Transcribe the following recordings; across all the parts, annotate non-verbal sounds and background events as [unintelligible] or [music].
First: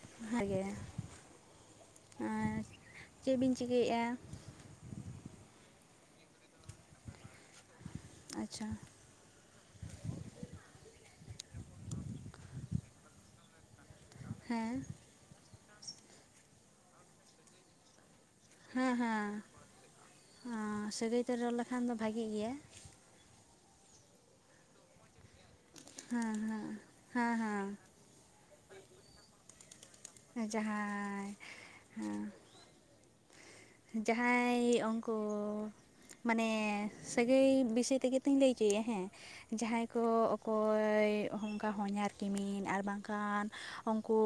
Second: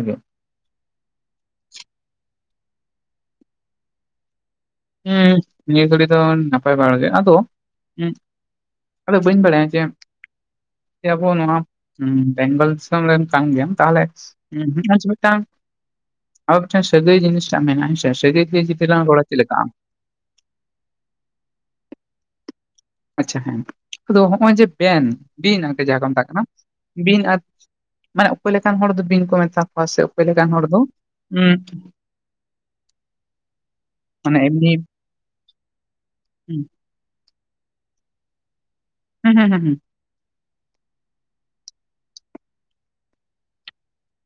ᱜᱮ ᱵᱷᱟᱜᱮ, ᱟᱨ ᱪᱮᱫ ᱵᱤᱱ ᱪᱤᱠᱟᱹᱭᱮᱫᱼᱟ? ᱦᱮᱸ ᱱᱤᱭᱟᱹ ᱜᱷᱟᱲᱤ ᱫᱚ ᱱᱟᱯᱟᱭ ᱵᱟᱲᱟ ᱜᱮ, ᱟᱫᱚ ᱟᱪᱪᱷᱟ ᱟᱫᱚ ᱵᱟᱹᱧ ᱵᱟᱲᱟᱭᱟ ᱡᱮ ᱟᱵᱚ ᱱᱚᱣᱟ ᱵᱮᱝᱜᱚᱞ ᱫᱤᱥᱚᱢ ᱨᱮᱱ ᱠᱟᱱ ᱜᱮᱭᱟᱢ, ᱛᱟᱦᱚᱞᱮ ᱦᱮᱸ [unintelligible] ᱟᱫᱚ ᱢᱤᱫᱴᱟᱝ ᱥᱟᱹᱜᱟᱹᱭ ᱡᱤᱱᱤᱥ ᱴᱟᱢ ᱱᱟ ᱥᱮ, ᱥᱟᱹᱜᱟᱹᱭ ᱫᱤᱭᱮ ᱡᱩᱫᱤ ᱦᱮᱸ ᱞᱟᱝ ᱨᱚᱲᱟ ᱦᱮᱸ, ᱪᱮᱫ ᱞᱮᱠᱟᱜᱼᱟ ᱮ ᱥᱟᱹᱜᱟᱹᱭ ᱛᱮ ᱨᱚᱲ ᱞᱮᱠᱷᱟᱱ ᱫᱚ ᱵᱷᱟᱜᱤ ᱜᱮᱭᱟ᱾ ᱟᱪᱪᱷᱟ ᱦᱮᱸ, ᱟᱫᱚ ᱦᱚᱸᱜᱼᱚᱭ ᱡᱮ ᱵᱮᱱ ᱵᱤᱱ ᱟᱛᱮ ᱡᱟᱸᱦᱟ ᱠᱚ ᱢᱮᱛᱟᱜ ᱦᱮᱸ ᱠᱟᱱᱟ, ᱦᱮᱸ ᱵᱤᱱ ᱦᱮᱸ ᱟᱨ ᱦᱮᱸ ᱢᱟᱱᱮ ᱚᱠᱚᱭ ᱞᱮᱠᱟᱱ ᱦᱚᱲ ᱫᱚ ᱵᱤᱱ ᱠᱚ ᱢᱮᱛᱟ ᱠᱚᱣᱟ ᱥᱮ ᱚᱠᱚᱭ ᱞᱮᱠᱟᱱ ᱦᱚᱲ ᱫᱚ, ᱡᱟᱦᱟᱸᱭ ‌ ᱩᱸ ᱡᱟᱸᱦᱟᱸᱭ ᱚᱝ ᱠᱚ ᱢᱟᱱᱮ ᱦᱩᱸ ᱥᱟᱹᱜᱟᱹᱭ ᱵᱤᱥᱚᱭ ᱛᱮᱜᱮ ᱛᱚᱧ ᱞᱟᱹᱭ ᱚᱪᱚᱭᱟ ᱦᱮᱸ, ᱦᱩᱸ ᱦᱩᱸ ᱡᱟᱦᱟᱸᱭ ᱠᱚ ᱚᱠᱚᱭ ᱚᱱᱠᱟ ᱦᱚᱧᱦᱟᱨ ᱠᱤᱢᱤᱱ ᱟᱨ ᱵᱟᱝᱠᱷᱟᱱ ᱩᱱᱠᱩ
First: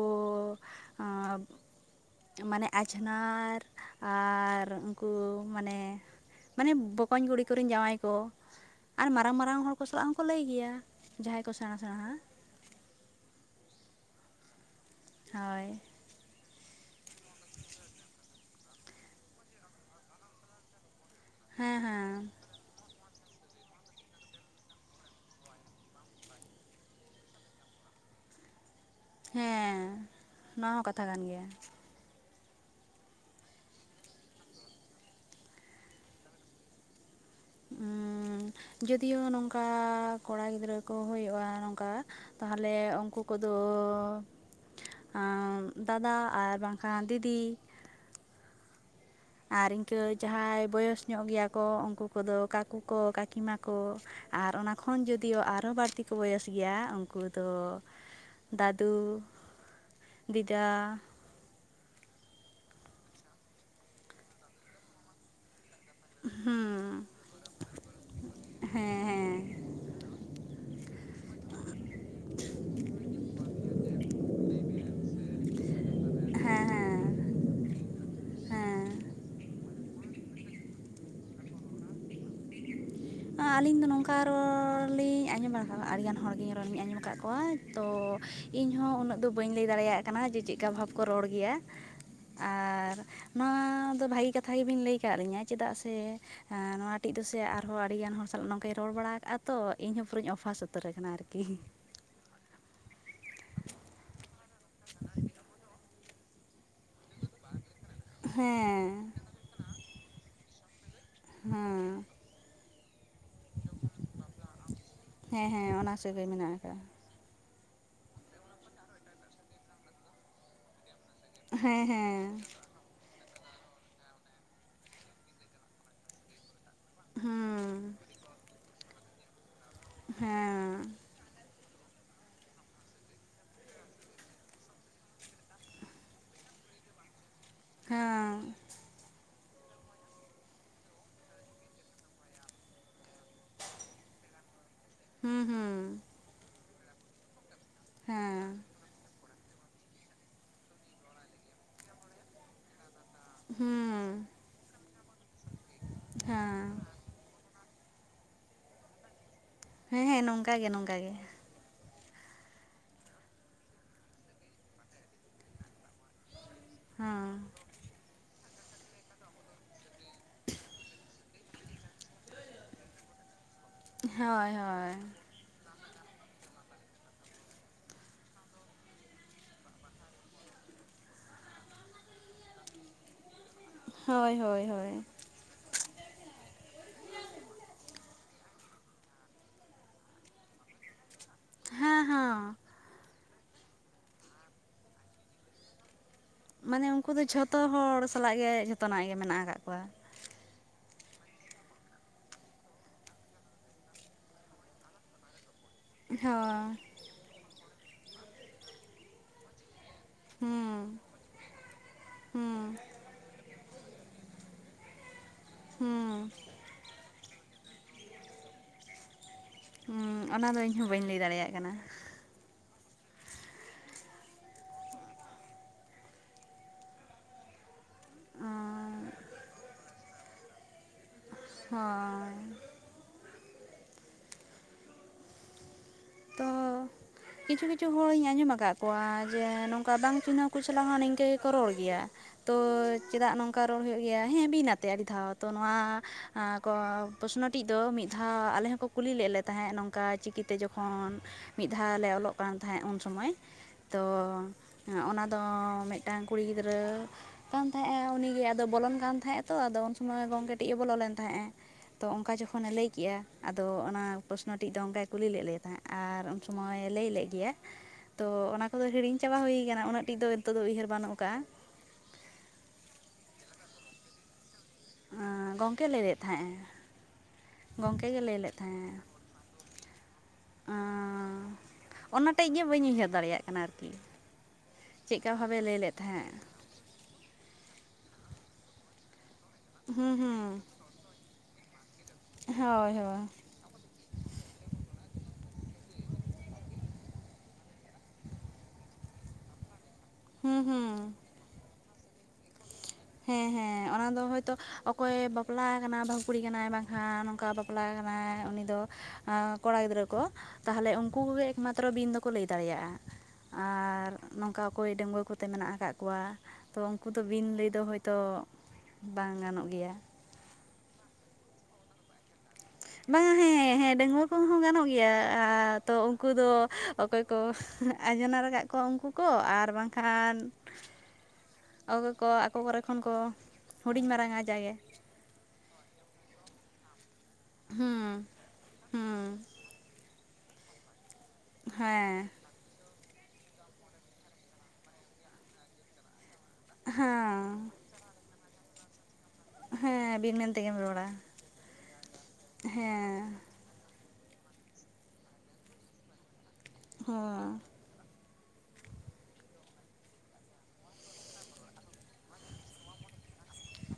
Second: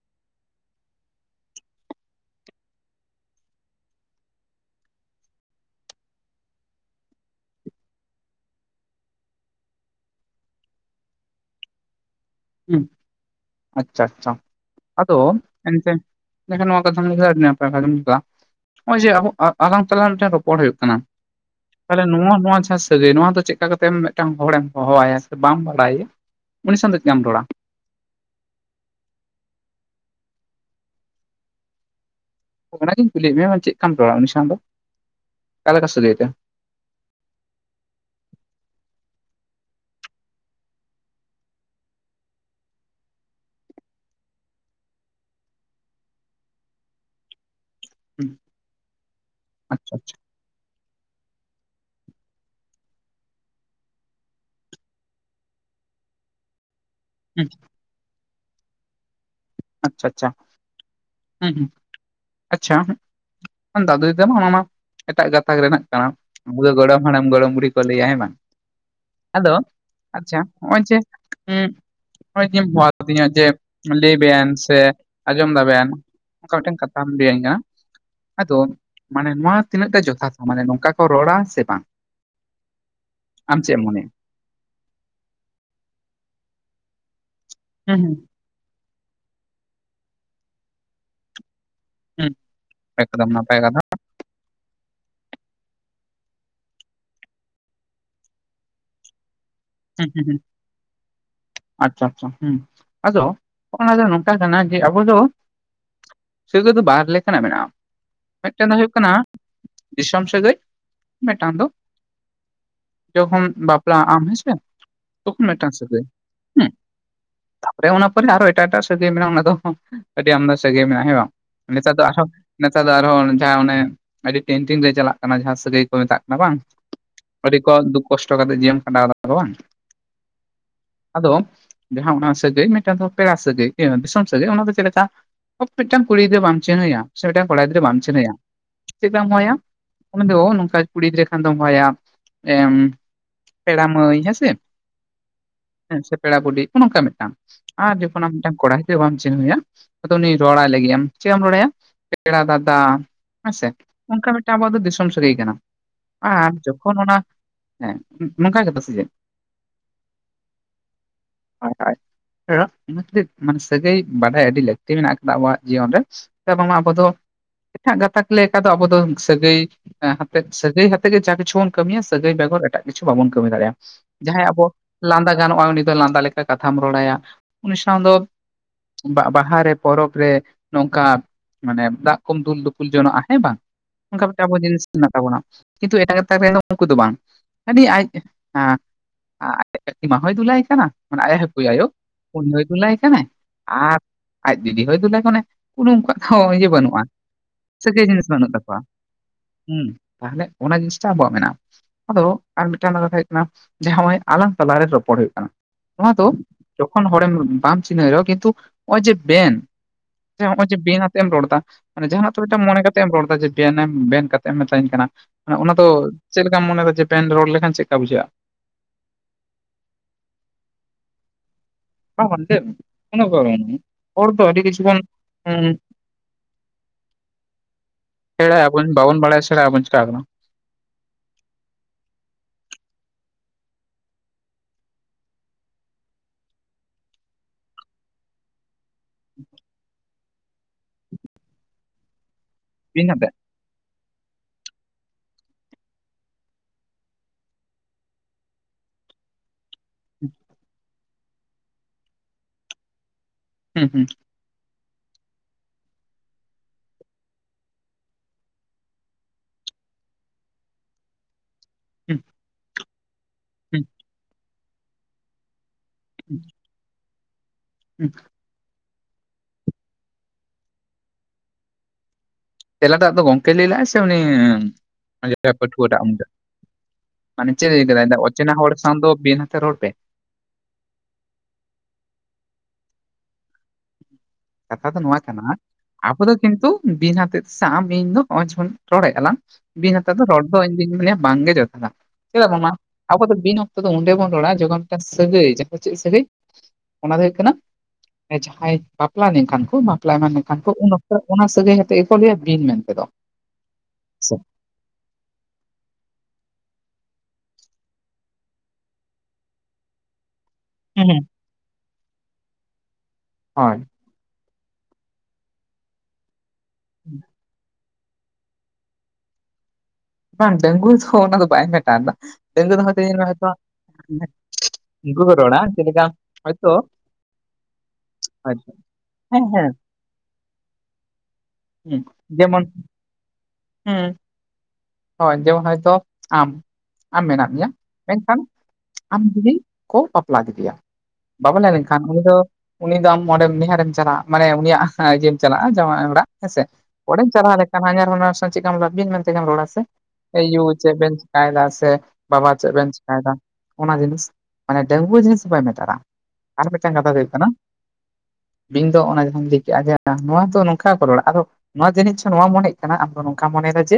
ᱟᱵ ᱢᱟᱱᱮ ᱟᱡᱽᱡᱷᱱᱟᱨ ᱟᱨ ᱩᱱᱠᱩ ᱢᱟᱱᱮ ᱢᱟᱱᱮ ᱵᱚᱠᱚᱧ ᱜᱩᱲᱤ ᱠᱚᱨᱮᱱ ᱡᱟᱶᱟᱭ ᱠᱚ᱾ ᱟᱨ ᱢᱟᱨᱟᱝ ᱢᱟᱨᱟᱝ ᱦᱚᱲ ᱠᱚ ᱥᱟᱞᱟᱜ ᱦᱚᱸᱠᱚ ᱞᱟᱹᱭ ᱜᱮᱭᱟ ᱡᱟᱦᱟᱸᱭ ᱠᱚ ᱥᱮᱬᱟ ᱥᱮᱬᱟ ᱦᱟᱸ᱾ ᱦᱩ, ᱟᱪᱪᱷᱟ, ᱟᱪᱪᱷᱟ, ᱟᱫᱚ ᱦᱳᱭ ᱮᱱᱛᱮ ᱢᱮᱱᱠᱷᱟᱱ ᱱᱚᱣᱟ ᱠᱟᱛᱷᱟᱢ [unintelligible] [unintelligible] [unintelligible] ᱞᱮᱠᱟ, ᱱᱚᱜᱼᱚᱭ ᱡᱮ ᱟᱵᱚ ᱟᱜᱟᱢ ᱛᱟᱞᱟᱢ ᱴᱷᱮᱱ ᱢᱤᱫᱴᱮᱱ ᱨᱚᱯᱚᱲ ᱦᱩᱭᱩᱜ ᱠᱟᱱᱟ᱾ ᱦᱮᱸ, ᱦᱮᱸ, ᱛᱟᱞᱦᱮ ᱱᱚᱣᱟ ᱱᱚᱣᱟ ᱡᱟᱦᱟᱸ ᱥᱟᱹᱜᱟᱹᱭ ᱱᱚᱣᱟ ᱫᱚ ᱪᱮᱫᱠᱟ ᱠᱟᱛᱮᱢ ᱢᱤᱫᱴᱟᱝ ᱦᱚᱲᱮᱢ ᱦᱚᱦᱚ ᱟᱭᱟ ᱥᱮ ᱵᱟᱢ ᱵᱟᱲᱟᱭᱟ ᱩᱱᱤ ᱥᱟᱶᱫᱚ ᱪᱮᱫᱟᱢ ᱨᱚᱲᱼᱟ, ᱦᱮᱸ ᱱᱚᱶᱟ ᱦᱚᱸ ᱠᱟᱛᱷᱟ ᱠᱟᱱ ᱜᱮᱭᱟ᱾ ᱚᱱᱟᱜᱤᱧ ᱠᱩᱞᱤᱭᱮᱫ ᱢᱮᱭᱟ ᱪᱮᱫᱠᱟᱢ ᱨᱚᱲᱟ ᱩᱱᱤ ᱥᱟᱶ ᱫᱚ ᱚᱠᱟᱞᱮᱠᱟ ᱥᱟᱹᱜᱟᱭ ᱛᱮ? ᱡᱚᱫᱤᱭᱳ ᱱᱚᱝᱠᱟ ᱠᱚᱲᱟ ᱜᱤᱫᱽᱨᱟᱹ ᱠᱚ ᱦᱩᱭᱩᱜᱼᱟ ᱱᱚᱝᱠᱟ ᱛᱟᱦᱚᱞᱮ ᱩᱝᱠᱩ ᱠᱚᱫᱚ ᱫᱟᱫᱟ ᱟᱨ ᱵᱟᱝᱠᱷᱟᱱ ᱫᱤᱫᱤ᱾ [unintelligible] ᱟᱨ ᱟᱪᱪᱷᱟ ᱤᱝᱠᱟᱹ ᱟᱪᱪᱷᱟ ᱡᱟᱦᱟᱸᱭ ᱵᱚᱭᱮᱥ ᱧᱚᱜ ᱜᱮᱭᱟ ᱠᱚ ᱩᱝᱠᱩ ᱠᱚᱫᱚ ᱠᱟᱠᱩ ᱠᱚ ᱠᱟᱹᱠᱤᱢᱟ ᱠᱚ᱾ ᱟᱨ ᱚᱱᱟ ᱠᱷᱚᱱ ᱡᱚᱫᱤᱭᱳ ᱟᱨᱦᱚᱸ ᱵᱟᱹᱲᱛᱤ ᱠᱚ ᱵᱚᱭᱮᱥ ᱜᱮᱭᱟ ᱩᱱᱠᱩ ᱩᱱᱠᱩ ᱫᱚ ᱦᱩᱸ ᱫᱟᱹᱫᱩ᱾ ᱟᱪᱪᱷᱟ, ᱟᱪᱪᱷᱟ, ᱦᱩ, ᱦᱩ, ᱟᱪᱪᱷᱟ ᱟᱢ ᱫᱟᱹᱫᱩ ᱮᱫᱟᱢ ᱚᱱᱟ ᱢᱟ ᱮᱴᱟᱜ ᱜᱟᱛᱟᱠ ᱨᱮᱱᱟᱜ [unintelligible] ᱦᱩᱸ ᱜᱚᱲᱚᱢ ᱦᱟᱲᱟᱢ ᱜᱚᱲᱚᱢ ᱵᱩᱰᱷᱤᱠᱚ ᱞᱟᱹᱭ ᱟᱭ, ᱦᱮᱸ ᱵᱟᱝ? ᱟᱫᱚ ᱦᱮᱸ ᱟᱪᱪᱷᱟ, ᱦᱚᱜᱼᱚᱭ ᱡᱮ, ᱩ ᱦᱚᱜᱼᱚᱭ ᱡᱮᱢ ᱦᱚᱦᱚ ᱟᱠᱟᱫᱤᱧᱟ ᱡᱮ ᱞᱮᱭ ᱵᱮᱱ ᱥᱮ, ᱟᱸᱡᱚᱢ ᱫᱟᱵᱮᱱ ᱦᱮᱸ ᱚᱱᱠᱟ ᱢᱤᱫᱴᱮᱱ ᱦᱮᱸ ᱠᱟᱛᱷᱟᱢ ᱞᱟᱹᱭᱤᱧᱟ, ᱦᱮᱸ ᱟᱫᱚ ᱦᱮᱸ ᱢᱟᱱᱮ ᱱᱚᱣᱟ ᱛᱤᱱᱟᱹᱜ ᱴᱟ ᱡᱚᱛᱷᱟᱛ ᱢᱟᱱᱮ ᱱᱚᱝᱠᱟ ᱠᱚ ᱨᱚᱲᱼᱟ ᱥᱮ ᱵᱟᱝ? ᱟᱢ ᱪᱮᱫ ᱮᱢ ᱟᱹᱞᱤᱧ ᱫᱚ ᱢᱚᱱᱮᱭᱟ ᱱᱚᱝᱠᱟ ᱨᱚᱲᱻ ᱞᱤᱧ ᱟᱸᱡᱚᱢ ᱵᱟᱲᱟ [unintelligible] ᱟᱹᱰᱤᱜᱟᱱ ᱦᱚᱲᱜᱤ ᱨᱚᱲ ᱞᱤᱧ ᱟᱸᱡᱚᱢ ᱟᱠᱟᱫ ᱠᱚᱣᱟ᱾ ᱛᱚ ᱦᱩᱸ ᱦᱩᱸ ᱤᱧᱦᱚᱸ ᱩᱱᱟᱹᱜ ᱫᱚ ᱵᱟᱹᱧ ᱞᱟᱹᱭ ᱫᱟᱲᱮᱭᱟᱜ ᱠᱟᱱᱟ ᱡᱮ ᱪᱮᱫᱠᱟ ᱵᱷᱟᱵᱽ ᱠᱚ ᱨᱚᱲ ᱜᱮᱭᱟ, ᱦᱩᱸ ᱟᱨ ᱮᱠᱫᱚᱢ ᱱᱟᱯᱟᱭ ᱠᱟᱛᱷᱟ ᱱᱚᱣᱟ ᱫᱚ ᱵᱷᱟᱜᱤ ᱠᱟᱛᱷ ᱛᱷᱟ ᱜᱮᱵᱤᱱ ᱞᱟᱹᱭ ᱠᱟᱫ ᱞᱤᱧᱟᱹ ᱪᱮᱫᱟᱜ ᱥᱮ ᱮᱸ ᱱᱚᱶᱟ ᱴᱤᱡ ᱫᱚᱥᱮ ᱟᱨᱦᱚᱸ ᱟ ᱟᱹᱰᱤᱜᱟᱱ ᱦᱚᱲ ᱥᱟᱞᱟᱜ ᱱᱚᱝᱠᱟᱧ ᱨᱚᱲ ᱵᱟᱲᱟ ᱟᱠᱟᱫᱼᱟ ᱛᱚ ᱤᱧᱦᱚᱸ ᱦᱩᱸ ᱦᱩᱸ ᱯᱩᱨᱟᱹᱧ ᱦᱩᱸ ᱚᱵᱷᱟᱥ ᱩᱛᱟᱹᱨ ᱟᱠᱟᱱᱟ ᱟᱨᱠᱤ᱾ ᱟᱪᱪᱷᱟ ᱟᱪᱪᱷᱟ ᱦᱩᱸ, ᱟᱫᱚ ᱚᱱᱟ ᱫᱚ ᱱᱚᱝᱠᱟ ᱠᱟᱱᱟ ᱡᱮ ᱟᱵᱚ ᱫᱚ ᱥᱟᱺᱜᱟᱭ ᱫᱚ ᱵᱟᱨ ᱞᱮᱠᱟᱱᱟᱜ ᱢᱮᱱᱟᱜᱼᱟ, ᱢᱮᱫᱴᱮᱱ ᱫᱚ ᱦᱳᱭᱩᱜ ᱦᱮᱸ ᱠᱟᱱᱟ ᱫᱤᱥᱚᱢ ᱥᱟᱹᱜᱟᱹᱭ ᱢᱮᱫᱴᱟᱝ ᱫᱚ ᱦᱮᱸ ᱡᱚᱠᱷᱚᱱ ᱵᱟᱯᱞᱟᱜ ᱟᱢ ᱦᱮᱸᱥᱮ ᱦᱮᱸ ᱛᱚᱠᱷᱚᱱ ᱢᱮᱫ ᱦᱮᱸ ᱴᱟᱝ ᱚᱱᱟ ᱥᱟᱺᱜᱟᱭ᱾ ᱥᱟᱹᱜᱟᱹᱭ ᱢᱮᱱᱟᱜ ᱦᱩ, ᱟᱠᱟᱫᱟ ᱛᱟᱯᱚᱨᱮ ᱚᱱᱟ ᱯᱚᱨᱮ ᱟᱨᱚ ᱮᱴᱟᱜ ᱮᱴᱟᱜ ᱥᱟᱹᱜᱟᱭ ᱢᱮᱱᱟᱜᱼᱟ ᱚᱱᱟ ᱫᱚ ᱟᱹᱰᱤ ᱟᱢᱫᱟ ᱥᱟᱹᱜᱟᱭ ᱢᱮᱱᱟᱜᱼᱟ ᱦᱮᱸ ᱵᱟᱝ, ᱦᱮᱸ ᱱᱮᱛᱟᱨ ᱫᱚ ᱦᱮᱸ ᱟᱨᱦᱚᱸ ᱱᱮᱛᱟᱨ ᱫᱚ ᱟᱨᱦᱚᱸ ᱡᱟᱦᱟᱸ ᱚᱱᱮ ᱟᱹᱰᱤ ᱴᱮᱱᱰᱤᱝ ᱨᱮ ᱪᱟᱞᱟᱜ ᱠᱟᱱᱟ ᱡᱟᱦᱟᱸ ᱥᱟᱹᱜᱟᱹᱭ ᱠᱚ ᱢᱮᱛᱟᱜ ᱠᱟᱱᱟ ᱵᱟᱝ ᱟᱹᱰᱤ ᱦᱮᱸ ᱠᱚ ᱫᱩᱠ ᱠᱚᱥᱴᱚ ᱠᱟᱛᱮ ᱡᱤᱭᱚᱱ ᱠᱷᱟᱸᱰᱟᱣᱠᱟᱜ [unintelligible] ᱵᱟᱝ? ᱦᱮᱸ, ᱟᱫᱚ ᱡᱟᱦᱟᱸ ᱚᱱᱟ ᱥᱟᱹᱜᱟᱹᱭ ᱢᱤᱫᱴᱟᱝ ᱫᱚ ᱯᱮᱲᱟ ᱥᱟᱹᱜᱟᱹᱭ ᱫᱤᱥᱚᱢ ᱥᱟᱹᱜᱟᱹᱭ, ᱚᱱᱟ ᱫᱚ ᱪᱮᱫ ᱞᱮᱠᱟ? ᱢᱤᱫᱴᱟᱝ ᱠᱩᱲᱤ ᱜᱤᱫᱽᱨᱟᱹ ᱵᱟᱢ ᱪᱤᱱᱦᱟᱹᱣᱮᱭᱟ ᱥᱮ ᱢᱤᱫᱴᱟᱝ ᱠᱚᱲᱟ ᱜᱤᱫᱽᱨᱟᱹ ᱵᱟ ᱪᱤᱱᱦᱟ. ᱣᱮᱭᱟ ᱦᱮᱸ ᱪᱮᱫ ᱠᱟᱢ ᱦᱚᱦᱚ ᱟᱭᱟ? ᱚᱱᱟ ᱫᱚ ᱱᱚᱝᱠᱟ ᱠᱩᱲᱤ ᱜᱤᱫᱽᱨᱟᱹ ᱠᱷᱟᱱ ᱫᱚᱢ ᱦᱚᱦᱚ ᱟᱭᱟ ᱯᱮᱲᱟ ᱢᱟᱹᱭ, ᱦᱮᱸᱥᱮ, ᱦᱩᱸ ᱦᱩᱸ ᱦᱮᱸ ᱥᱮ ᱯᱮᱲᱟ ᱵᱩᱰᱤ, ᱚᱱᱚ ᱚᱱᱠᱟ ᱢᱤᱫᱴᱟᱝ ᱟᱨ ᱡᱚᱠᱷᱚᱱ ᱟᱢ ᱢᱤᱫᱴᱟᱝ ᱦᱮᱸ ᱠᱚᱲᱟ [unintelligible] ᱵᱟᱢ ᱪᱤᱱᱦᱟᱹᱣᱮᱭᱟ ᱟᱫᱚ ᱩᱱᱤ ᱨᱚᱲᱟᱭ ᱞᱟᱹᱜᱤᱫ ᱮᱢ ᱪᱮᱫ ᱮᱢ ᱨᱚᱲ ᱟᱭᱟ? ᱯᱮᱲᱟ ᱫᱟᱫᱟ᱾ ᱦᱮᱸᱥᱮ ᱦᱩᱸ ᱚᱱᱠᱟ ᱢᱤᱫᱴᱟᱝ ᱟᱵᱚᱣᱟᱜ ᱫᱚ ᱫᱤᱥᱚᱢ ᱥᱟᱺᱜᱟᱭ ᱠᱟᱱᱟ᱾ ᱟᱨ ᱦᱮᱸ ᱡᱚᱠᱷᱚᱱ ᱚᱱᱟ ᱦᱮᱸ, ᱱᱚᱝᱠᱟ ᱜᱮᱛᱚ ᱥᱮ ᱪᱮᱫ? ᱦᱮᱸ, ᱦᱮᱸ, ᱱᱚᱝᱠᱟ ᱜᱮ ᱱᱚᱝᱠᱟ ᱜᱮ᱾ ᱦᱳᱭ ᱦᱳᱭ [unintelligible] ᱢᱟᱱᱮ ᱥᱟᱹᱜᱟᱹᱭ ᱵᱟᱰᱟᱭ ᱟᱹᱰᱤ ᱞᱟᱹᱠᱛᱤ ᱢᱮᱱᱟᱜ ᱟᱠᱟᱫᱟ ᱟᱵᱚᱣᱟᱜ ᱡᱤᱭᱚᱱ ᱨᱮ᱾ [unintelligible] ᱵᱟᱝᱢᱟ ᱟᱵᱚ ᱫᱚ ᱦᱮᱸ ᱮᱴᱟᱜ ᱜᱟᱛᱟᱠ ᱞᱮᱠᱟ ᱫᱚ ᱟᱵᱚ ᱫᱚ ᱥᱟᱺᱜᱟᱭ ᱮ ᱦᱟᱯᱮ ᱥᱟᱹᱜᱟᱹᱭ ᱦᱟᱛᱮᱜ ᱜᱮ ᱡᱟ ᱠᱤᱪᱷᱩ ᱵᱚᱱ ᱠᱟᱢᱤᱭᱟ ᱥᱟᱹᱜᱟᱹᱭ ᱵᱮᱜᱚᱨ ᱮᱴᱟᱜ ᱠᱤᱪᱷᱩ ᱵᱟᱵᱚᱱ ᱠᱟᱹᱢᱤ ᱫᱟᱲᱮᱭᱟᱜᱼᱟ᱾ ᱡᱟᱦᱟᱸᱭ ᱦᱳᱭ ᱟᱵᱚ ᱦᱳᱭ ᱞᱟᱸᱫᱟ ᱜᱟᱱᱚᱜᱼᱟ ᱩᱱᱤ ᱫᱚ ᱞᱟᱸᱫᱟ ᱞᱮᱠᱟ ᱠᱟᱛᱷᱟᱢ ᱨᱚᱲᱟᱭᱟ ᱩᱱᱤ ᱥᱟᱶ ᱫᱚ ᱵᱟᱦᱟᱨᱮ ᱯᱚᱨᱚᱵᱽ ᱨᱮ ᱱᱚᱝᱠᱟ ᱢᱟᱱᱮ ᱫᱟᱜ ᱠᱚᱢ ᱫᱩᱞᱼᱫᱩᱯᱩᱞ ᱡᱚᱱᱚᱜᱼᱟ ᱦᱮᱸ ᱵᱟᱝ ᱚᱱᱠᱟ ᱦᱳᱭ ᱢᱤᱫᱴᱟᱝ ᱟᱵᱚ ᱦᱳᱭ ᱡᱤᱱᱤᱥ ᱦᱳᱭ ᱢᱮᱱᱟᱜ ᱛᱟᱵᱚᱱᱟ᱾ ᱠᱤᱱᱛᱩ ᱮᱴᱟᱜ [unintelligible] ᱨᱮᱫᱚ ᱩᱱᱠᱩ ᱫᱚ ᱵᱟᱝ ᱟᱹᱰᱤ ᱟᱡ ᱾ ᱟᱡ ᱢᱟ ᱦᱚᱭ ᱫᱩᱞᱟᱭ ᱠᱟᱱᱟ ᱢᱟᱱᱮ ᱟᱡ [unintelligible] ᱟᱭᱳ ᱦᱮᱸ ᱦᱮᱸ ᱩᱱᱤ ᱦᱚᱭ ᱫᱩᱞᱟᱭ ᱠᱟᱱᱟᱭ᱾ ᱟᱨ ᱟᱡ ᱫᱤᱫᱤ ᱦᱚᱭ ᱫᱩᱞᱟᱭ [unintelligible] [unintelligible] ᱤᱭᱟᱹ ᱢᱟᱱᱮ ᱵᱟᱹᱱᱩᱜᱼᱟ ᱩᱱᱠᱩ ᱫᱚ ᱡᱷᱚᱛᱚ ᱦᱚᱲ ᱥᱟᱹᱜᱟᱭ ᱡᱤᱱᱤᱥ ᱥᱟᱞᱟᱜ ᱵᱟᱹᱱᱩᱜ ᱜᱮ ᱛᱟᱠᱚᱣᱟ ᱡᱷᱚᱛᱚᱱᱟᱜ ᱜᱮ ᱢᱮᱱᱟᱜ ᱟᱠᱟᱫ ᱠᱚᱣᱟ ᱦᱩᱸ᱾ ᱛᱟᱦᱚᱞᱮ ᱚᱱᱟ ᱡᱤᱱᱤᱥᱴᱟ ᱟᱵᱚᱣᱟᱜ ᱢᱮᱱᱟᱜᱼᱟ ᱟᱫᱚ ᱟᱨ ᱢᱤᱫᱴᱟᱝ ᱟᱱᱟ ᱠᱟᱛᱷᱟ ᱦᱩᱭᱩᱜ ᱠᱟᱱᱟ᱾ ᱡᱟᱦᱟᱸ ᱱᱚᱜᱚᱭ ᱟᱞᱟᱝ ᱛᱟᱞᱟᱨᱮ ᱨᱚᱯᱚᱲ ᱦᱩᱭᱩᱜ ᱠᱟᱱᱟ ᱱᱚᱣᱟ ᱫᱚ ᱦᱚᱸ ᱛᱚᱠᱷᱚᱱ ᱦᱚᱲᱮᱢ ᱵᱟᱢ ᱪᱤᱱᱦᱟᱹᱣ ᱨᱮᱦᱚᱸ, ᱠᱤᱱᱛᱩ ᱦᱚᱜᱚᱭ ᱡᱮ ᱵᱮᱱ ᱮ ᱱᱚᱜᱼᱚᱭ ᱡᱮ ᱦᱩᱸ ᱵᱮᱱ ᱟᱛᱮ ᱮᱢ ᱨᱚᱲ ᱮᱫᱟ ᱡᱟᱦᱟᱱᱟᱜ ᱛᱚ ᱢᱮᱫᱴᱟᱝ ᱦᱩᱸ ᱢᱚᱱᱮ ᱠᱟᱛᱮ -ᱛᱮᱜ ᱨᱚᱲ ᱮᱫᱟ ᱡᱮ ᱵᱮᱱ ᱮᱢ ᱵᱮᱱ ᱠᱟᱛᱮ ᱮᱢ ᱢᱮᱛᱟᱹᱧ ᱠᱟᱱᱟ ᱚᱱᱟ ᱫᱚ ᱦᱩᱸ ᱪᱮᱫ ᱞᱮᱠᱟᱢ ᱢᱚᱱᱮᱫᱟ ᱡᱮ ᱯᱮᱱ ᱨᱚᱲ ᱞᱮᱠᱷᱟᱱ ᱪᱮᱫ ᱞᱮᱠᱟ ᱵᱩᱡᱷᱟᱹᱜᱼᱟ? ᱩᱸ ᱚᱱᱟ ᱫᱚ ᱤᱧ ᱦᱚᱸ ᱵᱟᱹᱧ ᱞᱟᱹᱭ ᱫᱟᱲᱮᱭᱟᱜ ᱠᱟᱱᱟ᱾ ᱵᱟᱝ [unintelligible] ᱚᱱᱟᱱ ᱠᱚᱱ ᱦᱚᱲᱚ ᱫᱚ ᱟᱹᱰᱤ ᱠᱤᱪᱩᱜᱟᱱ ᱦᱩᱸ᱾ ᱥᱮᱲᱟᱭ ᱟᱵᱚᱱ ᱵᱟᱵᱚᱱ ᱵᱟᱲᱟᱭᱟ ᱥᱮᱬᱟᱭᱟᱵᱚᱱ ᱪᱟᱞᱟ ᱠᱟᱱᱟ᱾ ᱦᱳᱭ ᱛᱚ ᱠᱤᱪᱷᱩ ᱠᱤᱪᱷᱩ ᱦᱚᱲᱤᱧ ᱟᱸᱡᱚᱢ ᱟᱠᱟᱫ ᱠᱚᱣᱟ ᱡᱮ ᱱᱚᱝᱠᱟ ᱵᱟᱝ ᱪᱤᱱᱦᱟᱹᱣ ᱠᱚ ᱥᱟᱞᱟᱜ ᱦᱚᱸ ᱱᱤᱝᱠᱟᱹ ᱜᱮᱠᱚ ᱨᱚᱲ ᱜᱮᱭᱟ᱾ ᱛᱚ ᱵᱤᱱ ᱟᱛᱮ ᱪᱮᱫᱟᱜ ᱱᱚᱝ? ᱚᱱᱠᱟ ᱨᱚᱲ ᱦᱩᱭᱩᱜ ᱜᱮᱭᱟ ᱦᱮᱸ ᱵᱤᱱ ᱟᱛᱮ ᱟᱹᱰᱤ ᱫᱷᱟᱣ ᱛᱚ ᱱᱚᱣᱟ ᱠᱚ ᱯᱚᱥᱱᱚᱴᱤᱡ ᱫᱚ ᱢᱤᱫ ᱫᱷᱟᱣ ᱟᱞᱮ ᱦᱚᱸᱠᱚ ᱠᱩᱞᱤ ᱞᱮᱫ ᱞᱮ ᱛᱟᱦᱮᱸᱫ ᱱᱚᱝᱠᱟ ᱪᱤᱠᱤᱛᱮ ᱡᱚᱠᱷᱚᱱ ᱢᱤᱫ ᱫᱷᱟᱣ ᱫᱷᱟᱣ ᱞᱮ ᱚᱞᱚᱜ ᱠᱟᱱ ᱛᱟᱦᱮᱸᱫ ᱩᱱ ᱥᱚᱢᱚᱭ, ᱦᱩᱸ ᱛᱚ ᱦᱩᱸ ᱦᱮᱸ ᱚᱱᱟ ᱫᱚ ᱢᱤᱫᱴᱟᱝ ᱠᱩᱲᱤ ᱜᱤᱫᱽᱨᱟᱹ ᱠᱟᱱ ᱛᱟᱦᱮᱸᱜᱼᱟ ᱩᱱᱤᱜᱮ ᱟᱫᱚ ᱵᱚᱞᱚᱱ ᱠᱟᱱ ᱛᱟᱦᱮᱸᱜ ᱛᱚ ᱟᱫᱚ ᱩᱱ ᱥᱚᱢᱚᱭ ᱜᱚᱢᱠᱮ ᱴᱤᱡ ᱮ ᱵᱚᱞᱚ ᱞᱮᱱ ᱛᱟᱦᱮᱸᱜᱼᱟ᱾ ᱛᱚ ᱦᱩᱸ ᱚᱱᱠᱟ ᱡᱚᱠᱷᱚᱱᱮ ᱞᱟᱹᱭ ᱠᱮᱜᱼᱟ ᱟᱫᱚ ᱦᱩᱸ ᱚᱱᱟ ᱯᱨᱚᱥᱱᱚ ᱴᱤᱡ ᱫᱚ ᱚᱱᱠᱟᱭ ᱠᱩᱞᱤ ᱞᱮᱫ ᱞᱮ ᱛᱟᱦᱮᱸᱫ᱾ ᱟᱨ ᱦᱩᱸ ᱩᱱ ᱥᱚᱢᱚᱭᱮ ᱞᱟᱹᱭ ᱞᱮᱫ ᱜᱮᱭᱟ᱾ ᱦᱩᱸ ᱛᱚ ᱚᱱᱟ ᱠᱚᱫᱚ ᱦᱤᱲᱤᱧ ᱪᱟᱵᱟ ᱦᱩᱭ ᱟᱠᱟᱱᱟ ᱩᱱᱟᱹᱜ ᱴᱷᱤᱡ ᱫᱚ ᱱᱤᱛᱚᱜ ᱫᱚ ᱩᱭᱦᱟᱹᱨ ᱵᱟᱹᱱᱩᱜ ᱟᱠᱟᱜᱼᱟ᱾ ᱛᱮᱞᱟ ᱴᱟᱜ ᱫᱚ ᱜᱚᱝᱠᱮᱭ ᱞᱟᱹᱭ ᱞᱮᱜᱼᱟ ᱥᱮ ᱩᱱᱤ [unintelligible] ᱜᱚᱝᱠᱮ ᱯᱟᱹᱴᱷᱩᱣᱟᱹ ᱴᱟᱜ ᱞᱟᱹᱭ ᱞᱮᱫ ᱩᱱᱤᱴᱟᱜ ᱛᱟᱦᱮᱸᱫᱼᱮ ᱢᱟᱱᱮ ᱪᱮᱫ ᱮ ᱞᱟ. ᱭ ᱜᱚᱝᱠᱮ ᱜᱮ ᱠᱮᱫᱟ? ᱞᱟᱹᱭ ᱚᱪᱮᱱᱟ ᱞᱮᱫ ᱦᱚᱲ ᱥᱟᱝ ᱫᱚ ᱵᱤᱱ ᱟᱛᱮ ᱨᱚᱲ ᱯᱮ᱾ ᱟᱸ ᱚᱱᱟ ᱴᱷᱮᱡ ᱜᱮ ᱵᱟᱹᱧ ᱩᱭᱦᱟᱹᱨ ᱫᱟᱲᱮᱭᱟᱜ ᱠᱟᱱᱟ ᱟᱨᱠᱤ᱾ ᱠᱟᱛᱷᱟ ᱫᱚ ᱱᱚᱣᱟ ᱪᱮᱫᱠᱟ ᱠᱟᱱᱟ ᱟᱨ ᱵᱷᱟᱵᱮ ᱞᱟᱹᱭ ᱞᱮᱫ ᱟᱵᱚ ᱛᱟᱦᱮᱸᱫ ᱫᱚ ᱠᱤᱱᱛᱩ ᱵᱤᱱ ᱦᱟᱛᱮᱫ ᱥᱮ ᱟᱢ ᱤᱧ ᱫᱚ ᱱᱚᱜ-ᱚᱭ ᱡᱮ ᱵᱚᱱ ᱨᱚᱲᱮᱫ ᱟᱞᱟᱝ᱾ ᱵᱤᱱ ᱦᱟᱛᱟᱣ ᱦᱩᱸ ᱫᱚ ᱦᱩᱸ ᱨᱚᱲ ᱫᱚ ᱤᱧ ᱫᱩᱧ ᱢᱚᱱᱮᱭᱟ ᱵᱟᱝᱜᱮ ᱡᱚᱛᱷᱟ, ᱪᱮᱫᱟᱜ ᱵᱟᱝ ᱢᱟ ᱦᱳᱭ ᱦᱳᱭ ᱟᱵᱚ ᱫᱚ ᱵᱤᱱ, ᱛ ᱫᱚ ᱚᱸᱰᱮ ᱵᱚᱱ ᱨᱚᱲᱟ ᱡᱚᱠᱷᱚᱱ ᱢᱤᱫᱴᱟᱝ ᱥᱟᱹᱜᱟᱹᱭ ᱡᱚᱱ ᱪᱮᱫ ᱥᱟᱹᱜᱟᱹᱭ ᱚᱱᱟ ᱫᱚ ᱦᱩᱭᱩᱜ ᱠᱟᱱᱟ ᱢᱟᱱᱮ ᱡᱟᱦᱟᱸᱭ ᱵᱟᱯᱞᱟ ᱞᱮᱱᱠᱷᱟᱱ ᱠᱚ ᱵᱟᱯᱞᱟ ᱮᱢᱟᱱ ᱞᱮᱠᱷᱟᱱ ᱦᱩᱸ ᱠᱚ ᱦᱩᱸ ᱩᱱ ᱚᱠᱛᱚ ᱚᱱᱟ ᱥᱟᱹᱜᱟᱹᱭ ᱟᱛᱮᱫ ᱜᱮᱠᱚ ᱞᱟᱹᱭᱟ ᱵᱤᱱ ᱢᱮᱱᱛᱮᱫᱚ᱾ ᱦᱮᱸ ᱦᱮᱸ ᱚᱱᱟ ᱫᱚ ᱦᱚᱭᱛᱳ ᱚᱠᱚᱭ ᱵᱟᱯᱞᱟ ᱠᱟᱱᱟ ᱵᱟᱹᱦᱩ ᱠᱩᱲᱤ ᱠᱟᱱᱟᱭ ᱵᱟᱝᱠᱷᱟᱱ ᱱᱚᱝᱠᱟ ᱵᱟᱯᱞᱟ ᱠᱟᱱᱟᱭ ᱩᱱᱤ ᱫᱚ᱾ ᱟᱸ ᱠᱚᱲᱟ ᱜᱤᱫᱽᱨ ᱠᱚ᱾ ᱛᱟᱦᱚᱞᱮ ᱩᱱᱠᱩ ᱠᱚᱜᱮ ᱮᱠᱢᱟᱛᱨᱚ ᱵᱤᱱ ᱫᱚᱠᱚ ᱞᱟᱹᱭ ᱫᱟᱲᱮᱭᱟᱜᱼᱟ᱾ ᱦᱳᱭ ᱟᱨ ᱱᱚᱝᱠᱟ ᱚᱠᱚᱭ ᱰᱟᱺᱣᱟᱹ ᱠᱚᱛᱮ ᱢᱮᱱᱟᱜ ᱟᱠᱟᱫ ᱠᱚᱣᱟ᱾ ᱛᱚ ᱩᱱᱠᱩ ᱫᱚ ᱵᱤᱱ ᱞᱟᱹᱭ ᱫᱚ ᱦᱚᱭᱛᱚ ᱵᱟᱝ ᱜᱟᱱᱚᱜ ᱜᱮᱭᱟ᱾ ᱵᱟᱝ ᱰᱟᱹᱛᱩ ᱛᱮᱦᱚ ᱟᱱᱟ ᱫᱚ ᱵᱟᱭ ᱱᱮᱴᱟᱨ ᱫᱟ᱾ ᱵᱟᱝᱟ ᱦᱮᱸ ᱦᱮᱸ ᱰᱟᱹᱜᱩᱣᱟᱹ ᱠᱚᱦᱚᱸ ᱜᱟᱱᱚᱜ ᱜᱮᱭᱟ᱾ ᱩᱱᱠᱩ ᱠᱚ ᱟᱻ ᱨᱚᱲᱟ ᱪᱮᱫ ᱛᱚ ᱞᱮᱠᱟ ᱩᱱᱠᱩ ᱫᱚ ᱦᱚᱭᱛᱚ ᱚᱠᱚᱭ ᱠᱚ ᱟᱡᱷᱱᱟᱨᱟᱠᱟᱫ ᱠᱚᱣᱟ ᱩᱱᱠᱩ ᱠᱚ, ᱦᱮᱸ ᱦᱮᱸ ᱟᱨ ᱵᱟᱝᱠᱷᱟᱱ ᱦᱩᱸ [unintelligible] ᱠᱚ ᱟᱠᱚ ᱡᱮᱢᱚᱱ ᱠᱚᱨᱮ ᱠᱷᱚᱱ ᱠᱚ ᱦᱩᱰᱤᱧ ᱦᱩᱸ ᱢᱟᱨᱟᱝᱟ ᱡᱟᱜᱮ᱾ ᱦᱳᱭ ᱡᱮᱢᱚᱱ ᱦᱚᱭᱛᱳ ᱟᱢ ᱟᱢ ᱢᱮᱱᱟᱜ ᱢᱮᱭᱟ, ᱦᱩᱸ ᱢᱮᱱᱠᱷᱟᱱ ᱟᱢ ᱦᱩᱸ ᱫᱤᱫᱤ ᱠᱚ ᱵᱟᱯᱞᱟ ᱠᱮᱫᱮᱭᱟ ᱵᱟᱯᱞᱟ ᱞᱮᱱᱠᱷᱟᱱ ᱩᱱᱤ ᱦᱮᱸ ᱫᱚ ᱩᱱᱤ ᱫᱚ ᱟᱢ ᱚᱸᱰᱮ ᱱᱤᱦᱟᱨᱮᱢ ᱪᱟᱞᱟᱜᱼᱟ, ᱢᱟᱱᱮ ᱩᱱᱤᱭᱟᱜ ᱤᱡᱟ. ᱢ ᱪᱟᱞᱟᱜᱼᱟ ᱡᱟᱶᱟᱭ ᱚᱲᱟᱜ᱾ ᱦᱮᱸᱥᱮ ᱚᱸᱰᱮᱢ ᱪᱟᱞᱟᱣ ᱦᱮᱸ ᱞᱮᱠᱷᱟᱱ ᱦᱟᱧᱟᱨ ᱦᱚᱱᱟᱨ ᱥᱟᱜ ᱪᱮᱫᱠᱟᱢ ᱨᱚᱲᱟ ᱵᱤᱱ ᱢᱮᱱᱛᱮ ᱥᱮ? ᱦᱮᱸ ᱵᱤᱱ ᱮ ᱢᱮᱱ ᱭᱩ ᱛᱮᱜᱮᱢ ᱪᱮᱫ ᱨᱚᱲᱟ ᱵᱮᱱ ᱪᱮᱠᱟᱭ ᱫᱟ, ᱥᱮ ᱵᱟᱵᱟ ᱪᱮᱫ ᱵᱮᱱ ᱪᱮᱠᱟᱭ ᱫᱟ? ᱦᱮᱸ ᱚᱱᱟ ᱡᱤᱱᱤᱥ ᱢᱟᱱᱮ ᱰᱟᱜᱩᱣᱟᱹ ᱡᱤᱱᱤᱥ ᱵᱟᱭ ᱢᱮᱴᱟᱨᱟ, ᱟᱨ ᱢᱤᱫᱴᱟᱱ ᱠᱟᱛᱷᱟ ᱫᱚ ᱦᱩᱭᱩᱜ ᱠᱟᱱᱟ ᱦᱚᱸ ᱵᱤᱱ ᱫᱚ ᱚᱱᱟ ᱡᱟᱦᱟᱸᱧ ᱞᱟᱹᱭ ᱠᱮᱜᱼᱟ ᱡᱮ ᱱᱚᱣᱟ ᱫᱚ ᱱᱚᱝᱠᱟ ᱠᱚ ᱨᱚᱲᱟ ᱟᱫᱚ ᱱᱚᱣᱟ ᱡᱤᱱᱤᱥ ᱪᱚ ᱱᱚᱣᱟ ᱢᱚᱱᱮᱜ ᱠᱟᱱᱟ ᱟᱢ ᱫᱚ ᱱᱚᱝᱠᱟᱢ ᱢᱚᱱᱮᱭ ᱫᱟ ᱡᱮ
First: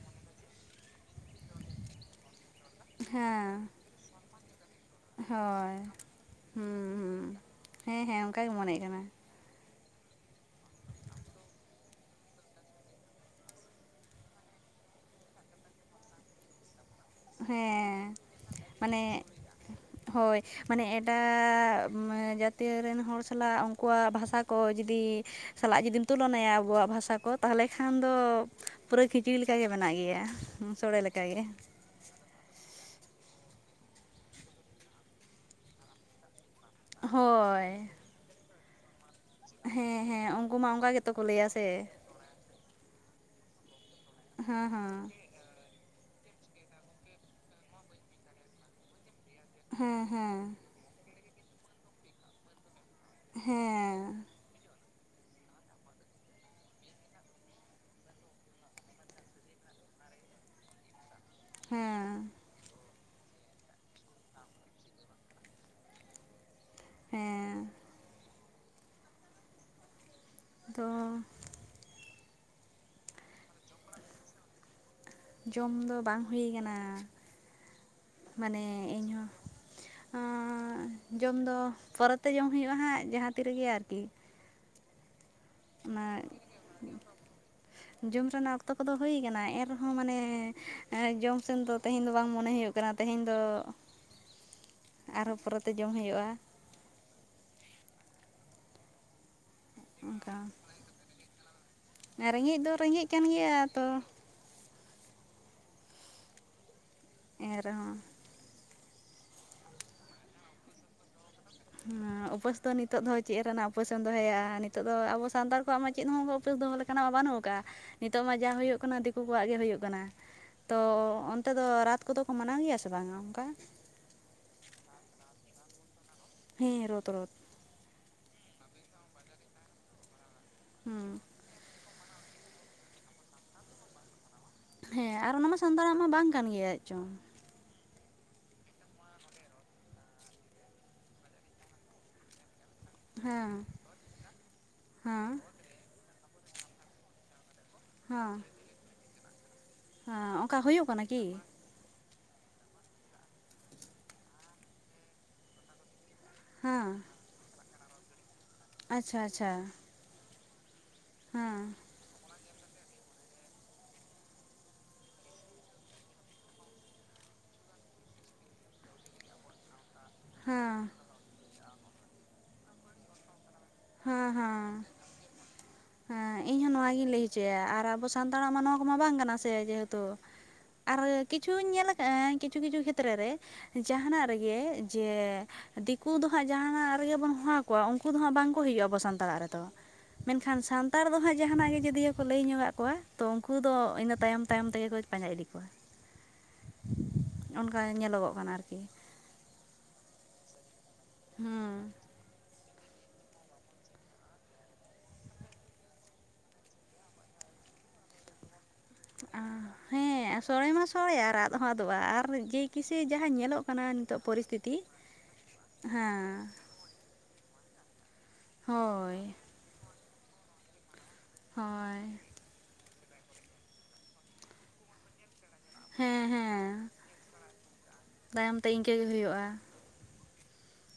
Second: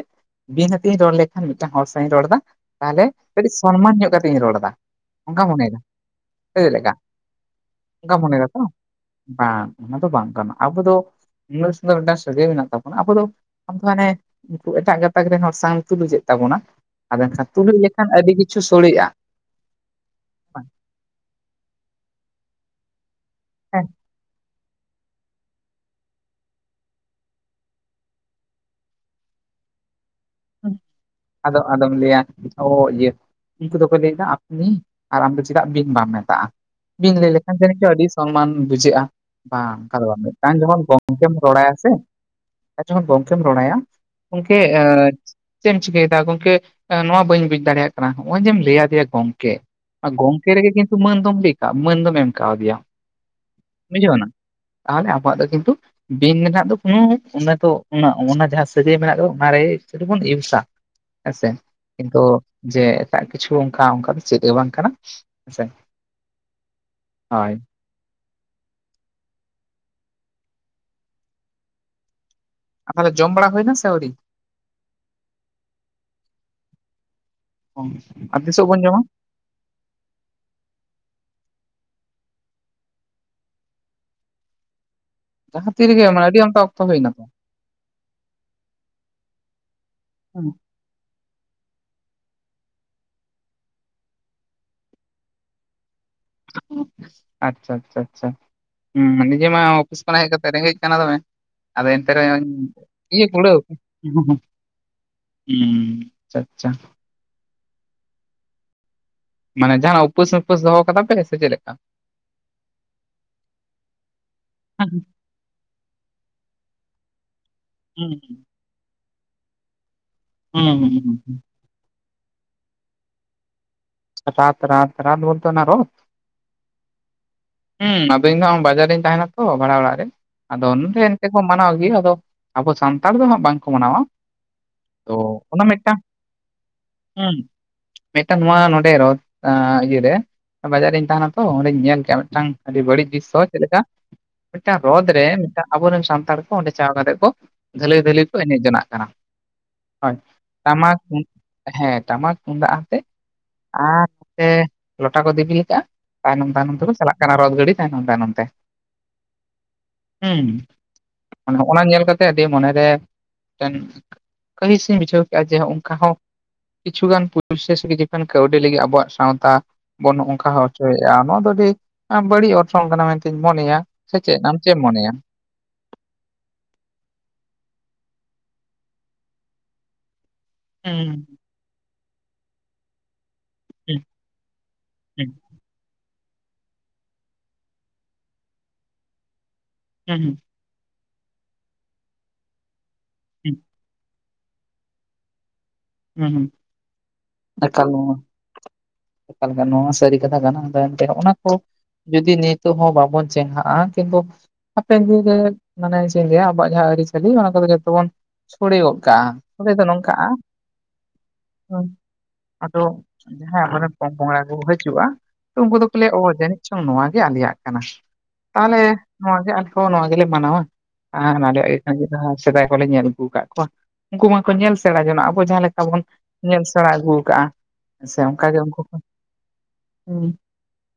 ᱵᱤᱱ ᱟᱛᱤᱧ ᱨᱚᱲ ᱞᱮᱠᱷᱟᱱ ᱢᱤᱫᱴᱟᱝ ᱦᱚᱲ ᱥᱟᱶ ᱤᱧ ᱨᱚᱲ ᱮᱫᱟ, ᱛᱟᱦᱚᱞᱮ ᱠᱟᱹᱴᱤᱡ ᱦᱮᱸ ᱥᱚᱱᱢᱟᱱ ᱧᱚᱜ ᱠᱟᱛᱮ ᱤᱧ ᱨᱚᱲ ᱫᱟ᱾ ᱦᱳᱭ, ᱦᱩ ᱦᱩ, ᱦᱮᱸ ᱚᱱᱠᱟᱢ ᱦᱮᱸ, ᱢᱚᱱᱮᱭᱮᱫᱟ ᱚᱱᱠᱟᱜᱮ ᱛᱚ ᱢᱚᱱᱮᱜ ᱠᱟᱱᱟ᱾ ᱵᱟᱝ ᱚᱱᱟ ᱫᱚ ᱵᱟᱝ ᱠᱟᱱᱟ ᱟᱵᱚ ᱫᱚ ᱩᱱᱟᱹᱜ ᱥᱟᱞᱟᱜ ᱢᱤᱫᱴᱟᱝ ᱥᱟᱹᱜᱟᱹᱭ ᱢᱮᱱᱟᱜ ᱛᱟᱵᱚᱱᱟ ᱟᱵᱚ ᱫᱚ ᱟ ᱦᱟᱱᱮ ᱩᱱᱠᱩ ᱮᱴᱟᱜ [unintelligible] ᱛᱟᱵᱚᱱᱟ ᱟᱫᱚ ᱢᱮᱱᱠᱷᱟᱱ ᱛᱩᱞᱩᱡ ᱞᱮᱠᱷᱟᱱ ᱦᱮᱸ ᱟᱹᱰᱤ ᱠᱤᱪᱷᱩ ᱢᱟᱱᱮ ᱥᱚᱲᱮᱜᱼᱟ᱾ ᱦᱳᱭ ᱢᱟᱱᱮ ᱮᱴᱟᱜᱻ ᱡᱟᱹᱛᱤᱭ ᱨᱮᱱ ᱦᱚᱲ ᱥᱟᱞᱟᱜ ᱦᱮᱸ ᱩᱱᱠᱩᱣᱟᱜ ᱵᱷᱟᱥᱟ ᱠᱚ ᱡᱩᱫᱤ ᱥᱟᱞᱟᱜ ᱡᱩᱫᱤᱢ ᱛᱩᱞᱚᱱᱟᱭᱟ ᱟᱵᱚᱣᱟᱜ ᱵᱷᱟᱥᱟ ᱠᱚ ᱛᱟᱦᱚᱞᱮ ᱠᱷᱟᱱ ᱫᱚ ᱯᱩᱨᱟᱹ ᱠᱷᱤᱪᱲᱤ ᱞᱮᱠᱟᱜᱮ ᱢᱮᱱᱟᱜ ᱜᱮᱭᱟ ᱥᱳᱲᱮ ᱞᱮᱠᱟ ᱜᱮ᱾ ᱟᱫᱚ ᱟᱫᱚᱢ ᱞᱟᱹᱭᱟ ᱚ ᱤᱭᱟᱹ ᱩᱱᱠᱩ ᱫᱚᱠᱚ ᱞᱟᱹᱭᱫᱟ ᱟᱯᱱᱤ, ᱟᱨ ᱟᱢᱫᱚ ᱪᱮᱫᱟᱜ ᱵᱤᱱ ᱵᱟᱢ ᱢᱮᱛᱟᱜᱼᱟ᱾ ᱵᱤᱱ ᱞᱟᱹᱭ ᱞᱮᱠᱷᱟᱱ ᱦᱳᱭ ᱡᱟᱱᱤᱡ ᱪᱚ ᱟᱹᱰᱤ ᱥᱚᱱᱢᱟᱱ ᱵᱩᱡᱷᱟᱹᱜᱼᱟ᱾ ᱵᱟᱝ ᱦᱮᱸ ᱚᱱᱟ ᱫᱚ ᱵᱟᱝ ᱦᱮᱸ ᱢᱤᱫᱴᱟᱝ ᱩᱱᱠᱩ ᱢᱟ ᱡᱚᱠᱷᱚᱱ ᱚᱱᱠᱟ ᱜᱮᱛᱚ ᱠᱚ ᱜᱚᱝᱠᱮᱢ ᱞᱟᱹᱭᱟ ᱨᱚᱲᱟᱭ ᱥᱮ ᱟᱨ ᱡᱚᱠᱷᱚᱱ ᱜᱚᱝᱠᱮᱢ ᱨᱚᱲᱟᱭᱟ, ᱜᱚᱢᱠᱮ ᱦᱮᱸ ᱦᱮᱸ ᱪᱮᱫ ᱮᱢ ᱪᱤᱠᱟᱹᱭ ᱫᱟ ᱜᱚᱝᱠᱮ ᱱᱚᱣᱟ ᱵᱟᱹᱧ ᱵᱩᱡ ᱫᱟᱲᱮᱭᱟᱜ ᱠᱟᱱᱟ, ᱱᱚᱜᱼᱚᱭ ᱡᱮᱢ ᱞᱟᱹᱭ ᱟᱫᱮᱭᱟ ᱜᱚᱝᱠᱮ ᱦᱮᱸ ᱦᱮᱸ ᱜᱚᱝᱠᱮ ᱨᱮᱜᱮ ᱠᱤᱱᱛᱩ ᱢᱟᱹᱱ ᱫᱚᱢ ᱢᱟᱹᱱ ᱫᱚᱢ ᱮᱢᱠᱟᱣ ᱫᱤᱭᱟ᱾ ᱵᱩᱡᱷᱟᱹᱣᱱᱟ ᱦᱮᱸ ᱛᱟᱦᱚᱞᱮ ᱟᱵᱚᱣᱟᱜ ᱫᱚ ᱠᱤᱱᱛᱩ ᱵᱤᱧ ᱨᱮᱱᱟᱜ ᱫᱚ ᱠᱳᱱᱳ ᱚᱱᱟ ᱠᱚ ᱚᱱᱟ ᱡᱟᱦᱟᱸ ᱥᱟᱹᱜᱟᱹᱭ ᱢᱮᱱᱟᱜ ᱫᱚ ᱚᱱᱟᱨᱮ ᱡᱮ [unintelligible] ᱤᱭᱩᱥᱟ ᱦᱮᱸ ᱥᱮ ᱠᱤᱱᱛᱩ ᱦᱮᱸ ᱡᱮ ᱮᱴᱟᱜ ᱠᱤᱪᱷᱩ ᱚᱱᱠᱟ-ᱚᱱᱠᱟ ᱫᱚ ᱪᱮᱫ ᱜᱮ ᱵᱟᱝ ᱠᱟᱱᱟ ᱦᱮᱸᱥᱮ ᱦᱳᱭ᱾ ᱦᱮᱸ ᱫᱚᱻ ᱟᱯᱮ ᱫᱚ ᱡᱚᱢ ᱵᱟᱲᱟ ᱦᱩᱭᱱᱟ ᱥᱮ ᱟᱣᱨᱤ? ᱡᱚᱢ ᱫᱚ ᱵᱟᱝ ᱦᱩᱭ ᱠᱟᱱᱟ, ᱟᱨ ᱢᱟᱱᱮ ᱛᱤᱥᱚᱜ ᱵᱚᱱ ᱡᱚᱢᱟ ᱤᱧᱦᱚᱸ ᱡᱚᱢ ᱫᱚ ᱯᱚᱨᱮ ᱛᱮ ᱡᱚᱢ ᱦᱩᱭᱩᱜᱼᱟ ᱦᱟᱸᱜ ᱡᱟᱦᱟᱸ ᱛᱤ ᱨᱮᱜᱮ ᱟᱨᱠᱤ᱾ ᱛᱤ ᱚᱱᱟ ᱨᱮᱵᱤᱱ ᱢᱟᱱᱮ ᱟᱹᱰᱤ ᱟᱭᱢᱟ ᱚᱠᱛᱚ ᱦᱩᱭᱱᱟ ᱛᱚ᱾ ᱡᱚᱢ ᱨᱮᱱᱟᱜ ᱚᱠᱛᱚ ᱠᱚᱫᱚ ᱦᱩᱭ ᱠᱟᱱᱟ ᱮᱱ ᱨᱮᱦᱚᱸ ᱢᱟᱱᱮ ᱦᱮᱸ ᱡᱚᱢ ᱥᱮᱱ ᱫᱚ ᱛᱮᱦᱮᱧ ᱫᱚ ᱵᱟᱝ ᱢᱚᱱᱮ ᱦᱩᱭᱩᱜ ᱠᱟᱱᱟ ᱛᱮᱦᱮᱧ ᱫᱚ ᱟᱨᱦᱚᱸ ᱯᱚᱨᱮᱛᱮ ᱡᱚᱢ ᱦᱩᱭᱩᱜᱼᱟ᱾ ᱟᱪᱪᱷᱟ, ᱟᱪᱪᱷᱟ, ᱟᱪᱪᱷᱟ ᱦᱩᱸ ᱱᱤᱡᱮ ᱢᱟ ᱚᱯᱷᱤᱥ ᱠᱷᱚᱱᱟᱜ ᱦᱮᱡ ᱚᱱᱠᱟ ᱠᱟᱛᱮ ᱨᱮᱸᱜᱮᱡ ᱠᱟᱱᱟ ᱫᱚᱢᱮ᱾ ᱟᱫᱚ ᱮᱱᱛᱮ ᱨᱮᱸᱜᱮᱡ ᱫᱚ ᱨᱮᱸᱜᱮᱡ ᱠᱟᱱ ᱜᱮᱭᱟ ᱛᱚ [unintelligible] ᱦᱩᱸ ᱟᱪᱪᱷᱟ, ᱟᱪᱪᱷᱟ᱾ ᱮᱱ ᱨᱮᱦᱚᱸ ᱢᱟᱱᱮ ᱡᱟᱦᱟᱱᱟᱜ ᱩᱯᱟᱹᱥ ᱩᱯᱟᱹᱥ ᱫᱚᱦᱚ ᱠᱟᱫᱟ ᱯᱮ ᱥᱮ ᱪᱮᱫ? ᱞᱮᱠᱟ? ᱩᱯᱟᱹᱥ ᱫᱚ ᱱᱤᱛᱚᱜ ᱫᱚ ᱪᱮᱫ ᱨᱮᱱᱟᱜ ᱩᱯᱟᱹᱥ ᱮᱢ ᱫᱚᱦᱚᱭᱟ ᱱᱤᱛᱚᱜ ᱦᱩᱸ ᱫᱚ ᱟᱵᱚ ᱥᱟᱱᱛᱟᱲ ᱠᱚ ᱠᱚᱣᱟᱜ ᱢᱟ ᱪᱮᱫ ᱦᱚᱸ ᱩᱯᱟᱹᱥ ᱫᱚᱦᱚ ᱞᱮᱠᱟᱱ ᱢᱟ ᱵᱟᱹᱱᱩᱜ ᱟᱠᱟᱜᱼᱟ, ᱱᱤᱛᱚᱜ ᱢᱟ ᱦᱩᱸ ᱡᱟ ᱦᱩᱭᱩᱜ ᱠᱟᱱᱟ ᱫᱤᱠᱩ ᱠᱚᱣᱟᱜ ᱜᱮ ᱦᱩᱭᱩᱜ ᱠᱟᱱᱟ᱾ ᱛᱚ ᱦᱩᱸ ᱦᱩᱸ ᱚᱱᱛᱮ ᱫᱚ ᱨᱟᱛ ᱠᱚᱫᱚ ᱠᱚ ᱢᱟᱱᱟᱣ ᱜᱮᱭᱟ ᱥᱮ ᱵᱟᱝᱟ ᱚᱱᱠᱟ? ᱨᱟᱛ, ᱨᱟᱛ, ᱨᱟᱛ ᱵᱚᱞᱛᱮ ᱚᱱᱟ ᱨᱚᱛ? ᱦᱮᱸ ᱨᱚᱛ ᱨᱚᱛ ᱾ ᱦᱩᱸ ᱟᱫᱚ ᱤᱧ ᱫᱚ ᱦᱚᱸ ᱵᱟᱡᱟᱨ ᱨᱤᱧ ᱛᱟᱦᱮᱱᱟ ᱛᱚ ᱵᱷᱟᱲᱟ ᱚᱲᱟᱜ ᱨᱮ, ᱟᱫᱚ ᱱᱚᱰᱮ ᱦᱮᱸ ᱮᱱᱛᱮ ᱠᱚ ᱢᱟᱱᱟᱣ ᱜᱮ, ᱟᱫᱚ ᱟᱵᱚ ᱥᱟᱱᱛᱟᱲ ᱫᱚ ᱦᱟᱸᱜ ᱵᱟᱝᱠᱚ ᱢᱟᱱᱟᱣᱟ᱾ ᱛᱚ ᱦᱮᱸ ᱟᱨ ᱚᱱᱟᱢᱟ ᱚᱱᱟ ᱥᱟᱱᱛᱟᱲᱟᱜ ᱢᱤᱫᱴᱟᱝ ᱢᱟ ᱵᱟᱝ ᱠᱟᱱ ᱜᱮᱭᱟ ᱮ ᱪᱚᱝ! ᱦᱩᱸ ᱢᱤᱫᱴᱟᱝ ᱱᱚᱣᱟ ᱱᱚᱸᱰᱮ ᱨᱚᱛ ᱟᱸᱻ ᱤᱭᱟᱹᱨᱮ ᱵᱟᱡᱟᱨ ᱨᱮᱧ ᱛᱟᱦᱮᱱᱟ ᱛᱚ ᱚᱸᱰᱮᱧ ᱧᱮᱞ ᱠᱮᱜᱼᱟ ᱢᱤᱫᱴᱟᱝ ᱟᱹᱰᱤ ᱵᱟᱹᱲᱤᱡ ᱫᱤᱥᱥᱚ ᱦᱮᱸ ᱪᱮᱫ ᱞᱮᱠᱟ ᱢᱤᱫᱴᱟᱝ ᱨᱚᱫ ᱨᱮ ᱦᱮᱸ ᱢᱤᱫᱴᱟᱝ ᱟᱵᱚᱨᱮᱱ ᱥᱟᱱᱛᱟᱲ ᱠᱚ ᱚᱸᱰᱮ ᱪᱟᱞᱟᱣ ᱠᱟᱛᱮ ᱠᱚ ᱫᱷᱟᱹᱞᱩᱭ ᱫᱷᱟᱹᱞᱩᱭ ᱦᱮᱸ ᱠᱚ ᱮᱱᱮᱡ ᱡᱚᱱᱟᱜ ᱠᱟᱱᱟ, ᱦᱳᱭ ᱦᱮᱸ ᱚᱱᱠᱟ ᱦᱩᱭᱩᱜ ᱴᱟᱢᱟᱠ ᱠᱟᱱᱟ ᱛᱩᱢ ᱠᱤ ᱦᱮᱸ ᱴᱟᱢᱟᱠ ᱛᱩᱢᱫᱟᱜ ᱟᱛᱮᱜ ᱟᱨ ᱛᱮ ᱞᱚᱴᱟ ᱠᱚ ᱫᱤᱵᱤᱞ ᱠᱟᱜᱼᱟ ᱛᱟᱭᱱᱚᱢ ᱛᱟᱭᱱᱚᱢ ᱦᱮᱸ ᱛᱮᱠᱚ ᱪᱟᱞᱟᱜ ᱠᱟᱱᱟ ᱨᱚᱛ ᱜᱟᱹᱰᱤ ᱛᱟᱭᱱᱚᱢ ᱛᱟᱭᱱᱚᱢ ᱛᱮ᱾ ᱟᱪᱪᱷᱟ ᱟᱪᱪᱷᱟ ᱾ ᱦᱩᱸ ᱦᱚᱸᱜ ᱱᱟ ᱧᱮᱞ ᱠᱟᱛᱮᱜ ᱟᱹᱰᱤ ᱢᱚᱱᱮᱨᱮ ᱢᱤᱫᱴᱮᱱ ᱠᱟᱹᱦᱤᱥ ᱤᱧ ᱵᱩᱡᱷᱟᱹᱣ ᱠᱮᱜᱼᱟ ᱡᱮ ᱦᱚᱜᱼᱚᱝᱠᱟ ᱦᱚᱸ ᱠᱤᱪᱷᱩ ᱜᱟᱱ [unintelligible] ᱠᱟᱹᱣᱰᱤ ᱞᱟᱹᱜᱤᱫ ᱟᱵᱚᱣᱟᱜ ᱥᱟᱶᱛᱟ ᱵᱚᱱ ᱦᱚᱜᱼᱚᱱᱠᱟ ᱦᱮᱸ ᱦᱚᱪᱚᱭᱮᱜᱼᱟ ᱱᱚᱣᱟ ᱫᱚ ᱟᱹᱰᱤ ᱵᱟᱹᱲᱤᱡ ᱚᱨᱥᱚᱝ ᱠᱟᱱᱟ ᱢᱮᱱᱛᱤᱧ ᱢᱚᱱᱮᱭᱟ ᱥᱮ ᱦᱮᱸ ᱪᱮᱫ ᱟᱢ ᱦᱮᱸ ᱪᱮᱫ ᱮᱢ ᱢᱚᱱᱮᱭᱟ? ᱦᱮᱸ ᱤᱧ ᱦᱚᱸ ᱱᱚᱣᱟᱜᱤᱧ ᱞᱟᱹᱭ ᱦᱚᱪᱚᱭᱟ, ᱟᱨ ᱟᱵᱚ ᱥᱟᱱᱛᱟᱲᱟᱜ ᱢᱟ ᱱᱚᱣᱟ ᱠᱚᱢᱟ ᱵᱟᱝ ᱠᱟᱱᱟ ᱥᱮ ᱡᱮᱦᱮᱛᱩ ᱾ ᱟᱨ ᱦᱩᱸ ᱠᱤᱪᱷᱩᱧ ᱧᱮᱞ ᱠᱟᱜᱼᱟ ᱠᱤᱪᱷᱩ ᱠᱤᱪᱷᱩ ᱠᱷᱮᱛᱨᱮ ᱨᱮ ᱦᱩᱸ ᱡᱟᱦᱟᱱᱟᱜ ᱨᱮᱜᱮ ᱡᱮ ᱦᱩᱸ ᱫᱤᱠᱩ ᱫᱚ ᱦᱟᱸᱜ ᱡᱟᱦᱟᱱᱟᱜ ᱨᱮᱜᱮ ᱵᱚᱱ ᱦᱚᱦᱚᱣᱟ ᱠᱚᱣᱟ ᱩᱱᱠᱩ ᱫᱚ ᱦᱟᱸᱜ ᱵᱟᱝᱠᱚ ᱦᱩᱭᱩᱜᱼᱟ ᱟᱵᱚ ᱥᱟᱱᱛᱟᱲᱟᱜ ᱨᱮᱫᱚ ᱾ ᱦᱩᱸ ᱦᱩᱸ ᱾ ᱠᱷᱟᱱ ᱥᱟᱱᱛᱟᱲ ᱫᱚ ᱦᱟᱸᱜ ᱡᱟᱦᱟᱸ ᱱᱟᱜ ᱜᱮ ᱡᱚᱫᱤᱭᱳ ᱠᱚ ᱞᱟᱹᱭ ᱧᱚᱜᱟᱜ ᱠᱚᱣᱟ ᱛᱚ ᱦᱩᱸ ᱩᱱᱠᱩ ᱫᱚ ᱤᱱᱟᱹ ᱛᱟᱭᱚᱢ ᱛᱟᱭᱚᱢ ᱛᱮᱜᱮ ᱠᱚ ᱯᱟᱸᱡᱟ ᱤᱫᱤ ᱠᱚᱣᱟ, ᱦᱩᱸ ᱦᱩᱸ ᱚᱱᱠᱟ ᱧᱮᱞᱚᱜᱚᱜ ᱠᱟᱱᱟ ᱟᱨᱠᱤ ᱾ ᱮᱠᱟᱞ‌ ᱮᱠᱟᱞ ᱱᱚᱣᱟ ᱥᱟᱹᱨᱤ ᱠᱟᱛᱷᱟ ᱠᱟᱱᱟ, ᱟᱫᱚ ᱮᱱᱛᱮᱜ ᱦᱚᱜᱼᱚᱱᱟ ᱠᱚ ᱦᱩᱸ ᱡᱩᱫᱤ ᱱᱤ ᱛᱩᱜ ᱦᱚᱸ ᱵᱟᱵᱚᱱ ᱪᱮᱝᱜᱷᱟᱜᱼᱟ ᱠᱤᱱᱛᱩ ᱦᱟᱯᱮᱱ ᱫᱤᱱ ᱨᱮ ᱢᱟᱱᱮ ᱪᱮᱜ ᱤᱧ ᱞᱟᱹᱭᱟ ᱟᱵᱚᱣᱟᱜ ᱡᱟᱦᱟᱸ ᱟᱹᱨᱤᱼᱪᱟᱹᱞᱤ ᱚᱱᱟ ᱠᱚᱫᱚ ᱡᱚᱛᱚ ᱵᱚᱱ ᱥᱚᱲᱮ ᱜᱚᱜ ᱠᱟᱜᱼᱟ ᱛᱚᱵᱮ ᱫᱚ ᱱᱚᱝᱠᱟᱜᱼᱟ ᱦᱮᱸ ᱥᱚᱲᱮ ᱢᱟ ᱥᱚᱲᱮ ᱟᱨ ᱟᱫ ᱦᱚᱸ ᱟᱫᱚᱜᱼᱟ ᱟᱨ ᱡᱮᱭ ᱟᱫᱚ ᱠᱤᱥᱮ ᱡᱟᱦᱟᱸ ᱡᱟᱦᱟᱸᱭ ᱧᱮᱞᱚᱜ ᱠᱟᱱᱟ ᱟᱵᱚᱨᱮᱱ ᱯᱚᱝ ᱱᱤᱛᱚᱜ ᱯᱚᱝᱲᱟ ᱠᱚ ᱯᱚᱨᱤᱥᱛᱷᱤᱛᱤ, ᱦᱤᱡᱩᱜᱼᱟ ᱛᱚ ᱩᱱᱠᱩ ᱫᱚᱠᱚ ᱞᱟᱹᱭ ᱚᱻ ᱦᱮᱸ ᱡᱟᱹᱱᱤᱡ ᱪᱚᱝ ᱱᱚᱣᱟ ᱜᱮ ᱟᱞᱮᱭᱟᱜ ᱠᱟᱱᱟ ᱾ ᱛᱟᱦᱚᱞᱮ ᱦᱳᱭ ᱱᱚᱣᱟ ᱜᱮ ᱟᱞᱮ ᱦᱚᱸ ᱱᱚᱣᱟ ᱜᱮᱞᱮ ᱢᱟᱱᱟᱣᱟ ᱾ ᱟᱨ ᱟᱞᱮᱭᱟᱜ ᱜᱮ ᱠᱷᱟᱱ ᱦᱳᱭ ᱡᱟᱦᱟᱸ ᱥᱮᱫᱟᱭ ᱠᱷᱚᱡ ᱞᱮ ᱧᱮᱞ ᱟᱹᱜᱩᱣ ᱠᱟᱜ ᱠᱚᱣᱟ, ᱩᱱᱠᱩ ᱢᱟᱠᱚ ᱧᱮᱞ ᱥᱮᱬᱟ ᱡᱚᱱᱟᱜᱼᱟ ᱟᱵᱚ ᱡᱟᱦᱟᱸ ᱞᱮ ᱠᱟ ᱵᱚᱱ ᱦᱮᱸ ᱧᱮᱞ ᱦᱮᱸ ᱥᱮᱬᱟ ᱟᱹᱜᱩ ᱠᱟᱜᱼᱟ ᱦᱮᱸ ᱥᱮ ᱚᱱᱠᱟ ᱛᱟᱭᱚᱢ ᱜᱮ ᱛᱮ ᱩᱱᱠᱩ ᱤᱱᱠᱟᱹ ᱦᱚᱸ, ᱦᱩᱸ᱾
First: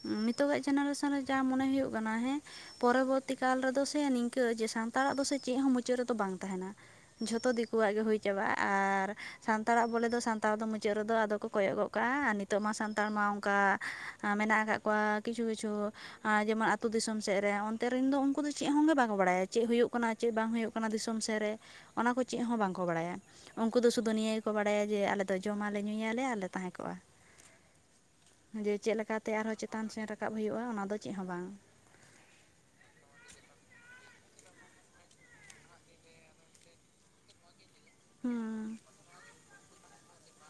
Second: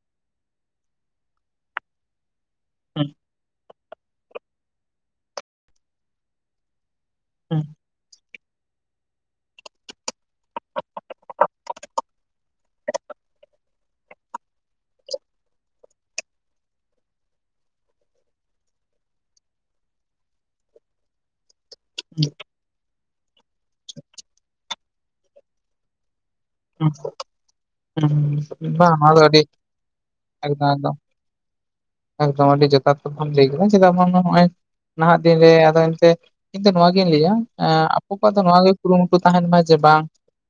ᱩᱢ ᱱᱤᱛᱚᱜᱟᱜ ᱡᱮᱱᱟᱨᱮᱥᱚᱱ ᱨᱮ ᱡᱟ ᱢᱚᱱᱮ ᱦᱩᱭᱩᱜ ᱠᱟᱱᱟ ᱦᱮᱸ ᱯᱚᱨᱚᱵᱚᱨᱛᱤ ᱠᱟᱞ ᱨᱮᱫᱚ ᱥᱮ ᱱᱤᱝ-ᱼ ᱠᱟᱹ ᱡᱮ ᱥᱟᱱᱛᱟᱲᱟᱜ ᱫᱚ ᱥᱮ ᱪᱮᱜ ᱦᱚᱸ ᱢᱩᱪᱟᱹᱜ ᱨᱮᱫᱚ ᱫᱚ ᱵᱟᱝ ᱛᱟᱦᱮᱱᱟ ᱾ ᱡᱷᱚᱛᱚ ᱦᱩᱸ ᱫᱤᱠᱩᱣᱟᱜ ᱜᱮ ᱦᱩᱭ ᱪᱟᱵᱟᱜᱼᱟ ᱟᱨ ᱥᱟᱱᱛᱟᱲᱟᱜ ᱵᱚᱞᱮ ᱫᱚ ᱥᱟᱱᱛᱟᱲ ᱫᱚ ᱢᱩᱪᱟᱹᱜ ᱨᱮᱫᱚ ᱟᱫᱚ ᱠᱚ ᱠᱚᱭᱚᱜ ᱜᱚᱜ ᱠᱟᱜᱼᱟ ᱟᱨ ᱱᱤ ᱛᱚᱜ ᱢᱟ ᱥᱟᱱᱛᱟᱲ ᱢᱟ ᱚᱝᱠᱟ ᱟ ᱢᱮᱱᱟᱜ ᱟᱠᱟᱜ ᱠᱚᱣᱟ ᱠᱤᱪᱷᱩ ᱠᱤᱪᱷᱩ ᱟᱸ ᱡᱮᱢᱚᱱ ᱟᱛᱩ ᱫᱤᱥᱚᱢ ᱥᱮᱜ ᱨᱮ ᱚᱱᱛᱮ ᱨᱮᱱ ᱫᱚ ᱩᱱᱠᱩ ᱫᱚ ᱪᱮᱜ ᱦᱚᱸ ᱜᱮ ᱵᱟᱠᱚ ᱵᱟᱲᱟᱭᱟ ᱪᱮᱜ ᱦᱩᱭᱩᱜ ᱠᱟᱱᱟ ᱪᱮᱜ ᱵᱟᱝ ᱦᱩᱭᱩᱜ ᱠᱟᱱᱟ ᱫᱤᱥᱚᱢ ᱥᱮᱜ ᱨᱮ? ᱚᱱᱟ ᱠᱚ ᱪᱮᱜ ᱦᱚᱸ ᱵᱟᱝ ᱠᱚ ᱵᱟᱲᱟᱭᱟ ᱾ ᱩᱱᱠᱩ ᱫᱚ ᱥᱩᱫᱩ ᱱᱤᱭᱟᱹ ᱜᱮ ᱠᱚ ᱵᱟᱲᱟᱭᱟ ᱡᱮ ᱟᱞᱮ ᱫᱚ ᱡᱚᱢᱟ ᱞᱮ ᱧᱩᱭᱟ ᱞᱮ ᱟᱨᱞᱮ ᱛᱟᱦᱮᱸ ᱦᱩᱸ ᱠᱚᱜᱼᱟ ᱦᱩᱸ ᱦᱩᱸ ᱡᱮ ᱵᱟᱝ ᱪᱮᱜ ᱱᱚᱣᱟ ᱞᱮᱠᱟ ᱫᱚ ᱛᱮ ᱟᱹᱰᱤ ᱟᱨ ᱦᱚᱸ ᱪᱮᱛᱟᱱ ᱥᱮᱱ ᱨᱟᱠᱟᱵ ᱦᱩᱭᱩᱜᱼᱟ ᱮᱠᱫᱚᱢ ᱮᱠᱫᱚᱢ ᱚᱱᱟ ᱫᱚ ᱪᱮᱜ ᱦᱚᱸ ᱵᱟᱝ᱾ ᱮᱠᱫᱚᱢ ᱟᱹᱰᱤ ᱡᱚᱛᱷᱟᱛ ᱠᱟᱛᱷᱟᱢ ᱞᱟᱹᱭ ᱠᱮᱫᱟ ᱪᱮᱫᱟᱜ ᱵᱟᱝ ᱢᱟ ᱦᱚᱸᱜᱼᱚᱭ ᱱᱟᱦᱟᱜ ᱫᱤᱱ ᱨᱮ ᱟᱫᱚ ᱮᱱᱛᱮᱜ ᱤᱧ ᱫᱚ ᱱᱚᱣᱟ ᱜᱤᱧ ᱞᱟᱹᱭᱟ ᱾ ᱮᱸᱜ ᱟᱵᱚ ᱠᱚᱣᱟᱜ ᱫᱚ ᱱᱚᱣᱟ‌ ᱜᱮ ᱦᱩᱸ ᱠᱩᱨᱩᱢᱩᱴᱩ ᱛᱟᱦᱮᱱ ᱢᱟ ᱡᱮ ᱵᱟᱝ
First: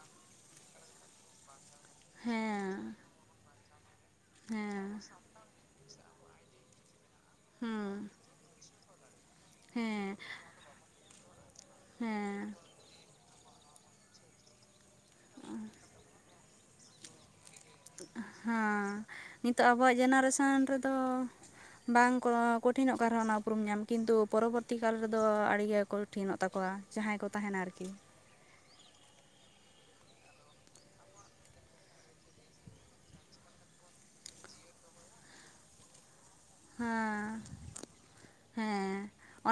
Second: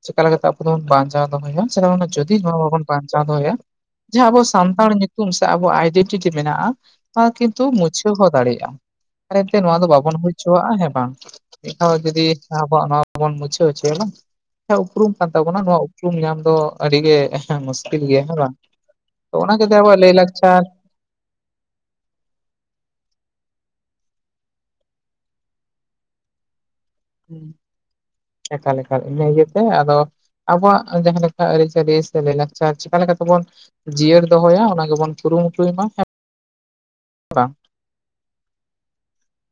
ᱪᱮᱠᱟ ᱞᱮᱠᱟ ᱛᱮ ᱟᱵᱚ ᱫᱚᱵᱚᱱ ᱵᱟᱧᱪᱟᱣ ᱫᱚᱦᱚᱭᱟ? ᱥᱮ ᱱᱚᱜᱼᱚ ᱱᱚᱣᱟ ᱡᱳᱫᱤ ᱱᱚᱣᱟ ᱵᱟᱵᱚᱱ ᱦᱮᱸ ᱵᱟᱧᱪᱟᱣ ᱫᱚᱦᱚᱭᱟ ᱡᱮ ᱟᱵᱚ ᱦᱮᱸ ᱥᱟᱱᱛᱟᱲ ᱧᱩᱛᱩᱢ ᱥᱮ ᱟᱵᱚᱣᱟᱜ ᱟᱭᱰᱮᱱᱴᱤᱴᱤ ᱢᱮᱱᱟᱜᱼᱟ, ᱱᱚᱣᱟ ᱠᱤᱱᱛᱩ ᱦᱩᱸ ᱢᱩᱪᱷᱟᱹᱣ ᱦᱚᱸ ᱫᱟᱲᱮᱜᱼᱟ ᱾ ᱟᱨ ᱮᱱᱛᱮ ᱱᱚᱣᱟ ᱫᱚ ᱦᱮᱸ ᱵᱟᱵᱚᱱ ᱦᱩᱭ ᱪᱚᱣᱟᱜᱼᱟ ᱦᱮᱸ ᱵᱟᱝ ᱢᱤᱫ ᱫᱷᱟᱣ ᱡᱩᱫᱤ ᱦᱮᱸ ᱟᱵᱚᱣᱟᱜ ᱱᱚᱣᱟ ᱵᱚᱱ ᱢᱩᱪᱷᱟᱹᱣ ᱚᱪᱚᱭᱟ ᱵᱟᱝ ᱮ ᱩᱯᱨᱩᱢ ᱠᱟᱱ ᱛᱟᱵᱚᱱᱟ ᱱᱚᱣᱟ ᱩᱯᱨᱩᱢ ᱧᱟᱢ ᱫᱚ ᱟᱹᱰᱤ ᱜᱮ ᱢᱩᱥᱠᱤᱞ ᱜᱮᱭᱟ ᱦᱮᱸ ᱵᱟᱝ᱾ ᱛᱚ ᱚᱱᱟ ᱜᱮ ᱱᱤᱛᱚᱜ ᱡᱮ ᱟᱵᱚᱣᱟᱜ ᱞᱟᱹᱭ ᱞᱟᱠᱪᱟᱨ ᱡᱮᱱᱟᱨᱮᱥᱚᱱ [inaudible] ᱨᱮᱫᱚ ᱵᱟᱝ ᱠᱚ ᱠᱚᱴᱷᱤᱱᱚᱜ ᱠᱟᱱ ᱨᱮᱦᱚᱸ ᱚᱱᱟ ᱩᱯᱨᱩᱢ ᱧᱟᱢ ᱠᱤᱱᱛᱩ ᱯᱚᱨᱚᱵᱚᱨᱛᱤ ᱠᱟᱞ ᱨᱮᱫᱚ ᱟᱹᱰᱤ ᱜᱮ ᱠᱚᱴᱷᱤᱱᱚᱜ ᱛᱟᱠᱚᱣᱟ᱾ ᱡᱟᱦᱟᱸᱭ ᱠᱚ ᱛᱟᱦᱮᱱᱟ ᱟᱨᱠᱤ᱾ ᱮᱠᱟᱞ‌ ᱮᱠᱟᱞ‌ ᱤᱱᱟᱹ ᱤᱭᱟᱹ ᱛᱮ ᱟᱫᱚ ᱟᱵᱚᱣᱟᱜ ᱟ ᱡᱟᱦᱟᱸ ᱞᱮᱠᱟ ᱟᱹᱨᱤ-ᱪᱟᱹᱞᱤ ᱥᱮ ᱞᱟᱹᱭ-ᱞᱟᱠᱪᱟᱨ ᱪᱤᱠᱟ ᱞᱮᱠᱟ ᱛᱮᱵᱚᱱ ᱡᱤᱭᱟᱹᱲ ᱫᱚᱦᱚᱭᱟ ᱚᱱᱟ ᱜᱮᱵᱚᱱ ᱠᱩᱨᱩᱢᱩᱴᱩᱭ ᱢᱟ᱾ ᱦᱟᱸ ᱵᱟᱝ [inaudible] ᱦᱮᱸ᱾